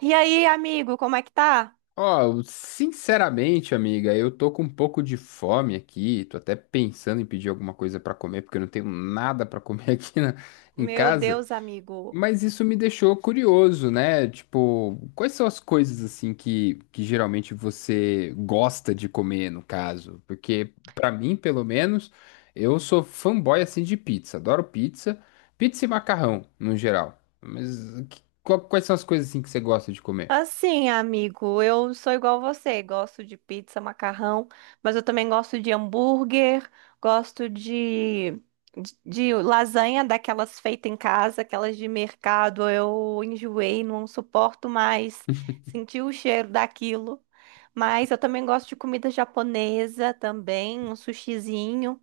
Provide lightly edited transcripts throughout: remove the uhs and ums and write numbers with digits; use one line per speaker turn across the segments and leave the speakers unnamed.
E aí, amigo, como é que tá?
Ó, sinceramente, amiga, eu tô com um pouco de fome aqui. Tô até pensando em pedir alguma coisa pra comer, porque eu não tenho nada pra comer em
Meu
casa.
Deus, amigo.
Mas isso me deixou curioso, né? Tipo, quais são as coisas assim que geralmente você gosta de comer, no caso? Porque pra mim, pelo menos, eu sou fanboy assim de pizza. Adoro pizza, pizza e macarrão, no geral. Mas quais são as coisas assim que você gosta de comer?
Assim, amigo, eu sou igual você, gosto de pizza, macarrão, mas eu também gosto de hambúrguer, gosto de, de lasanha daquelas feitas em casa, aquelas de mercado. Eu enjoei, não suporto mais sentir o cheiro daquilo. Mas eu também gosto de comida japonesa também, um sushizinho.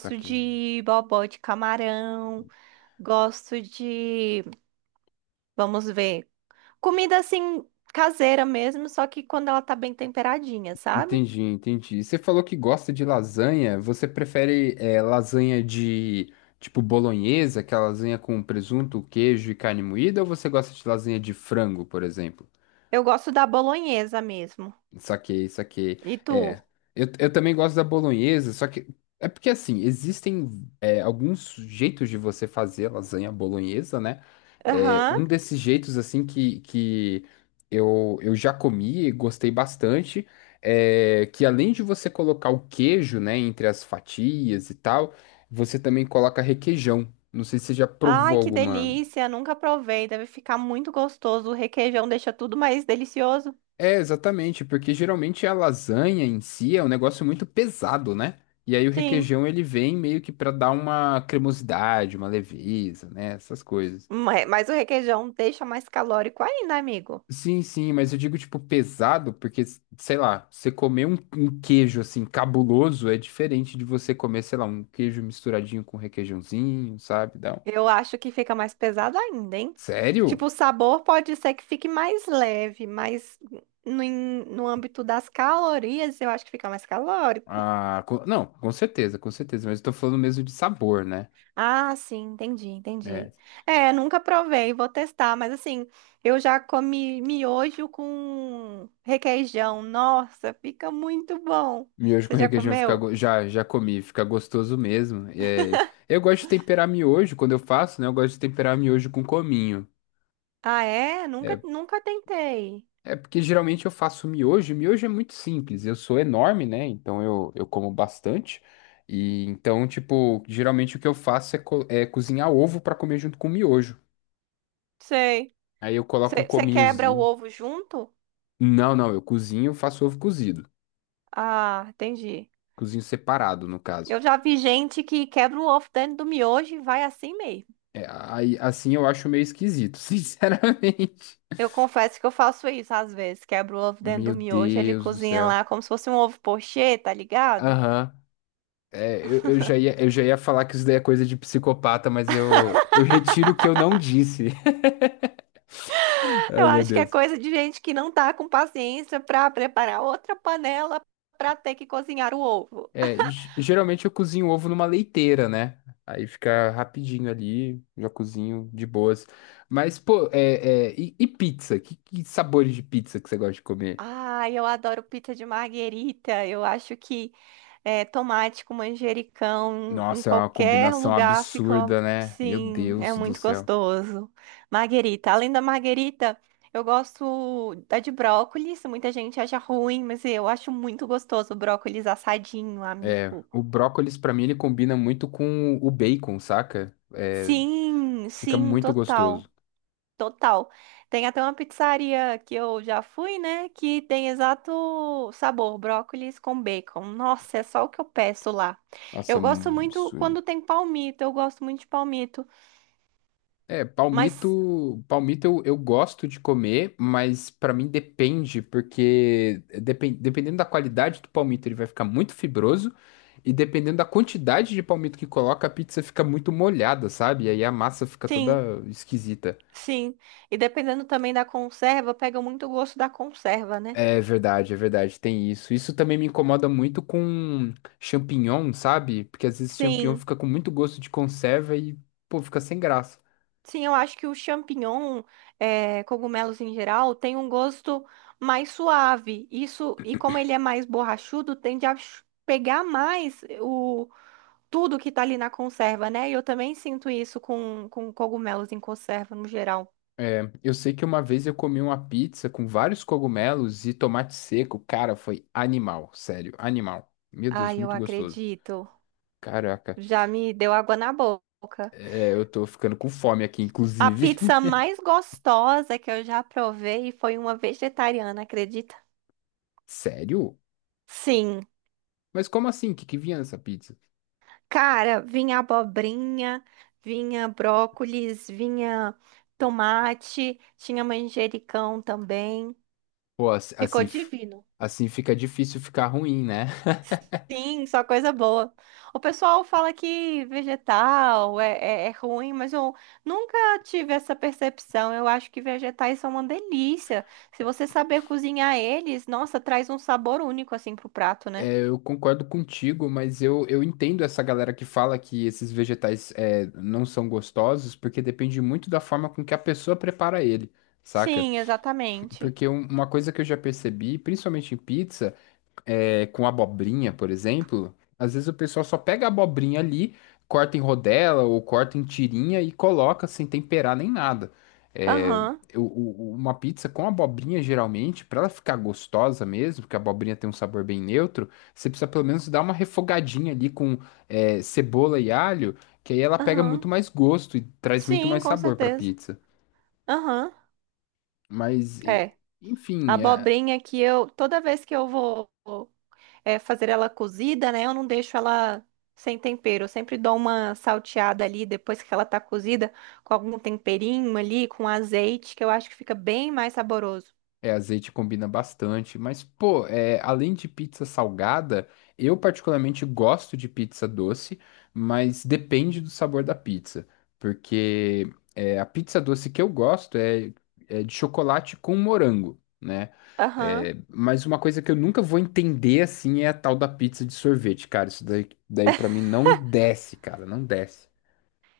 Pra
de bobó de camarão. Gosto de, vamos ver, comida assim caseira mesmo, só que quando ela tá bem temperadinha, sabe?
Entendi, entendi. Você falou que gosta de lasanha. Você prefere lasanha de tipo bolonhesa, que é a lasanha com presunto, queijo e carne moída, ou você gosta de lasanha de frango, por exemplo?
Eu gosto da bolonhesa mesmo.
Saquei, saquei.
E tu?
É, eu também gosto da bolonhesa, só que é porque assim, existem alguns jeitos de você fazer lasanha bolonhesa, né? É,
Aham.
um desses jeitos, assim, que eu já comi e gostei bastante, é que além de você colocar o queijo, né, entre as fatias e tal, você também coloca requeijão. Não sei se você já provou
Ai, que
alguma.
delícia, nunca provei, deve ficar muito gostoso. O requeijão deixa tudo mais delicioso.
É, exatamente, porque geralmente a lasanha em si é um negócio muito pesado, né? E aí o
Sim,
requeijão ele vem meio que pra dar uma cremosidade, uma leveza, né? Essas coisas.
mas o requeijão deixa mais calórico ainda, amigo.
Sim, sim, mas eu digo tipo pesado porque, sei lá, você comer um queijo assim cabuloso é diferente de você comer, sei lá, um queijo misturadinho com requeijãozinho, sabe?
Eu acho que fica mais pesado ainda, hein?
Sério?
Tipo, o sabor pode ser que fique mais leve, mas no, no âmbito das calorias, eu acho que fica mais calórico.
Ah, não, com certeza, mas eu tô falando mesmo de sabor, né?
Ah, sim, entendi,
É.
entendi. É, nunca provei, vou testar, mas assim, eu já comi miojo com requeijão. Nossa, fica muito bom.
Miojo com
Você já
requeijão fica,
comeu?
já comi, fica gostoso mesmo. É, eu gosto de temperar miojo quando eu faço, né? Eu gosto de temperar miojo com cominho.
Ah, é? Nunca,
É,
nunca tentei.
é porque geralmente eu faço miojo, e miojo é muito simples. Eu sou enorme, né? Então eu como bastante. E então, tipo, geralmente o que eu faço é cozinhar ovo para comer junto com miojo.
Sei.
Aí eu coloco um
Você quebra o
cominhozinho.
ovo junto?
Não, não, eu cozinho, faço ovo cozido.
Ah, entendi.
Cozinho separado, no caso.
Eu já vi gente que quebra o ovo dentro do miojo e vai assim mesmo.
É, aí, assim eu acho meio esquisito, sinceramente.
Eu confesso que eu faço isso às vezes. Quebra o ovo dentro
Meu
do miojo, ele
Deus do
cozinha
céu.
lá como se fosse um ovo pochê, tá ligado?
Aham. É, eu já ia falar que isso daí é coisa de psicopata, mas eu retiro o que eu não disse.
Eu
Ai, meu
acho que é
Deus.
coisa de gente que não tá com paciência pra preparar outra panela pra ter que cozinhar o ovo.
É, geralmente eu cozinho ovo numa leiteira, né? Aí fica rapidinho ali, já cozinho de boas. Mas, pô, e pizza? Que sabores de pizza que você gosta de comer?
Ah, eu adoro pizza de marguerita. Eu acho que é, tomate com manjericão em
Nossa, é uma
qualquer
combinação
lugar fica,
absurda, né? Meu
sim, é
Deus do
muito
céu.
gostoso. Marguerita. Além da marguerita, eu gosto da de brócolis. Muita gente acha ruim, mas eu acho muito gostoso o brócolis assadinho,
É,
amigo.
o brócolis, pra mim, ele combina muito com o bacon, saca? É,
Sim,
fica
sim,
muito
total.
gostoso.
Total. Tem até uma pizzaria que eu já fui, né? Que tem exato sabor, brócolis com bacon. Nossa, é só o que eu peço lá.
Nossa, é
Eu gosto
um
muito
absurdo.
quando tem palmito, eu gosto muito de palmito.
É,
Mas
palmito eu gosto de comer, mas pra mim depende, porque dependendo da qualidade do palmito, ele vai ficar muito fibroso, e dependendo da quantidade de palmito que coloca, a pizza fica muito molhada, sabe? E aí a massa fica
sim,
toda esquisita.
sim. E dependendo também da conserva, pega muito o gosto da conserva, né?
É verdade, tem isso. Isso também me incomoda muito com champignon, sabe? Porque às vezes champignon
Sim,
fica com muito gosto de conserva e, pô, fica sem graça.
sim, eu acho que o champignon, é, cogumelos em geral, tem um gosto mais suave. Isso, e como ele é mais borrachudo, tende a pegar mais o tudo que tá ali na conserva, né? E eu também sinto isso com cogumelos em conserva no geral.
É, eu sei que uma vez eu comi uma pizza com vários cogumelos e tomate seco. Cara, foi animal, sério, animal. Meu Deus,
Ai, eu
muito gostoso.
acredito.
Caraca,
Já me deu água na boca.
eu tô ficando com fome aqui,
A
inclusive.
pizza mais gostosa que eu já provei foi uma vegetariana, acredita?
Sério?
Sim.
Mas como assim? O que que vinha nessa pizza?
Cara, vinha abobrinha, vinha brócolis, vinha tomate, tinha manjericão também.
Pô, assim,
Ficou divino.
assim fica difícil ficar ruim, né?
Sim, só coisa boa. O pessoal fala que vegetal é ruim, mas eu nunca tive essa percepção. Eu acho que vegetais são uma delícia. Se você saber cozinhar eles, nossa, traz um sabor único assim pro prato, né?
Eu concordo contigo, mas eu entendo essa galera que fala que esses vegetais não são gostosos, porque depende muito da forma com que a pessoa prepara ele, saca?
Sim, exatamente.
Porque uma coisa que eu já percebi, principalmente em pizza, com abobrinha, por exemplo, às vezes o pessoal só pega a abobrinha ali, corta em rodela ou corta em tirinha e coloca sem temperar nem nada. É,
Aham,
uma pizza com abobrinha, geralmente, para ela ficar gostosa mesmo, porque a abobrinha tem um sabor bem neutro, você precisa pelo menos dar uma refogadinha ali com cebola e alho, que aí ela pega muito
aham.
mais gosto e traz muito
Sim,
mais
com
sabor para
certeza.
pizza.
Aham.
Mas,
É. A
enfim, é.
Abobrinha que eu, toda vez que eu vou é, fazer ela cozida, né? Eu não deixo ela sem tempero. Eu sempre dou uma salteada ali depois que ela tá cozida, com algum temperinho ali, com azeite, que eu acho que fica bem mais saboroso.
É, azeite combina bastante, mas pô, além de pizza salgada, eu particularmente gosto de pizza doce, mas depende do sabor da pizza, porque a pizza doce que eu gosto é de chocolate com morango, né?
Aham.
É, mas uma coisa que eu nunca vou entender assim é a tal da pizza de sorvete, cara. Isso daí, daí para mim não desce, cara, não desce.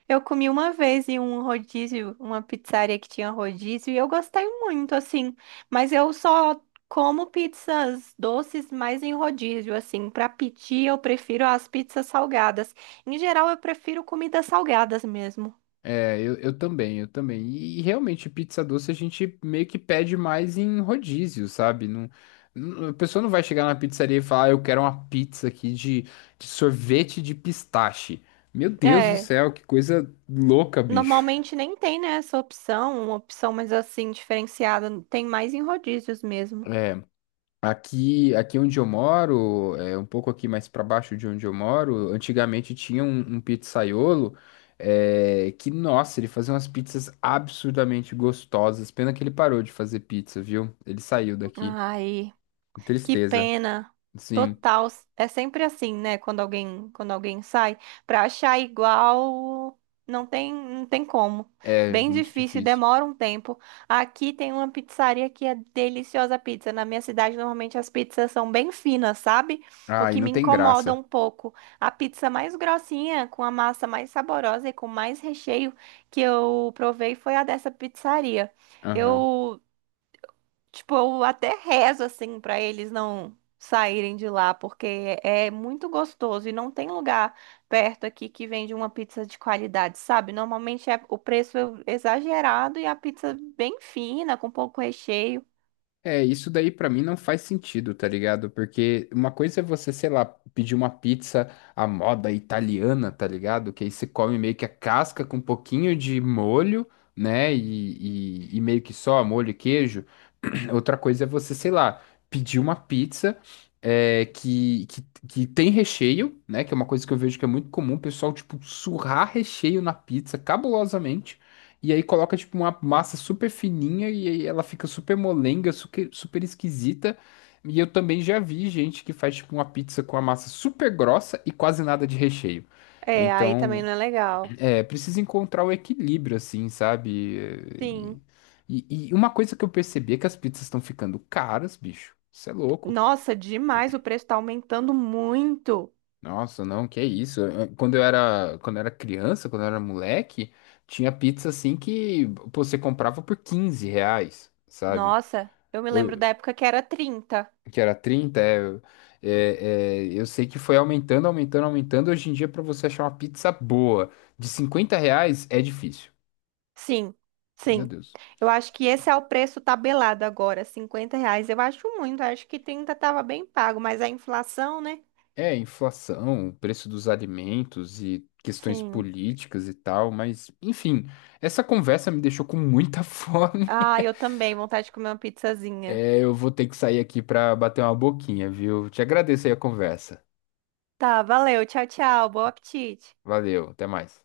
Eu comi uma vez em um rodízio, uma pizzaria que tinha rodízio, e eu gostei muito, assim. Mas eu só como pizzas doces mais em rodízio, assim. Pra pedir, eu prefiro as pizzas salgadas. Em geral, eu prefiro comidas salgadas mesmo.
É, eu também, eu também. E, realmente, pizza doce a gente meio que pede mais em rodízio, sabe? Não, a pessoa não vai chegar na pizzaria e falar, "Ah, eu quero uma pizza aqui de sorvete de pistache." Meu Deus do
É.
céu, que coisa louca, bicho.
Normalmente nem tem, né, essa opção, uma opção mais assim, diferenciada, tem mais em rodízios mesmo.
É. Aqui, onde eu moro, é um pouco aqui mais para baixo de onde eu moro, antigamente tinha um pizzaiolo que, nossa, ele fazia umas pizzas absurdamente gostosas. Pena que ele parou de fazer pizza, viu? Ele saiu daqui.
Ai. Que
Tristeza.
pena.
Sim,
Total. É sempre assim, né? Quando alguém sai, para achar igual, não tem, não tem como.
é
Bem
muito
difícil,
difícil.
demora um tempo. Aqui tem uma pizzaria que é deliciosa a pizza. Na minha cidade, normalmente as pizzas são bem finas, sabe? O
Ah, e
que me
não tem
incomoda
graça.
um pouco. A pizza mais grossinha, com a massa mais saborosa e com mais recheio que eu provei foi a dessa pizzaria.
Aham.
Eu Tipo, eu até rezo assim pra eles não saírem de lá, porque é muito gostoso e não tem lugar perto aqui que vende uma pizza de qualidade, sabe? Normalmente o preço é exagerado e a pizza bem fina, com pouco recheio.
É, isso daí pra mim não faz sentido, tá ligado? Porque uma coisa é você, sei lá, pedir uma pizza à moda italiana, tá ligado? Que aí você come meio que a casca com um pouquinho de molho, né? E meio que só molho e queijo. Outra coisa é você, sei lá, pedir uma pizza é, que, que, que tem recheio, né? Que é uma coisa que eu vejo que é muito comum, o pessoal, tipo, surrar recheio na pizza cabulosamente. E aí coloca tipo uma massa super fininha e aí ela fica super molenga, super, super esquisita. E eu também já vi gente que faz tipo uma pizza com a massa super grossa e quase nada de recheio.
É, aí também
Então,
não é legal.
precisa encontrar o equilíbrio assim, sabe?
Sim.
E, e uma coisa que eu percebi é que as pizzas estão ficando caras, bicho. Isso é louco.
Nossa, demais, o preço tá aumentando muito.
Nossa, não, que é isso? É, quando eu era criança, quando eu era moleque, tinha pizza assim que pô, você comprava por R$ 15, sabe?
Nossa, eu me lembro
o-
da época que era 30.
que era 30, é, eu sei que foi aumentando, aumentando, aumentando. Hoje em dia, para você achar uma pizza boa de R$ 50 é difícil.
Sim,
Meu
sim.
Deus.
Eu acho que esse é o preço tabelado agora, R$ 50. Eu acho muito, acho que 30 estava bem pago, mas a inflação, né?
É, inflação, preço dos alimentos e questões
Sim.
políticas e tal, mas enfim, essa conversa me deixou com muita fome.
Ah, eu também, vontade de comer uma pizzazinha.
É, eu vou ter que sair aqui para bater uma boquinha, viu? Te agradeço aí a conversa.
Tá, valeu, tchau, tchau, bom apetite.
Valeu, até mais.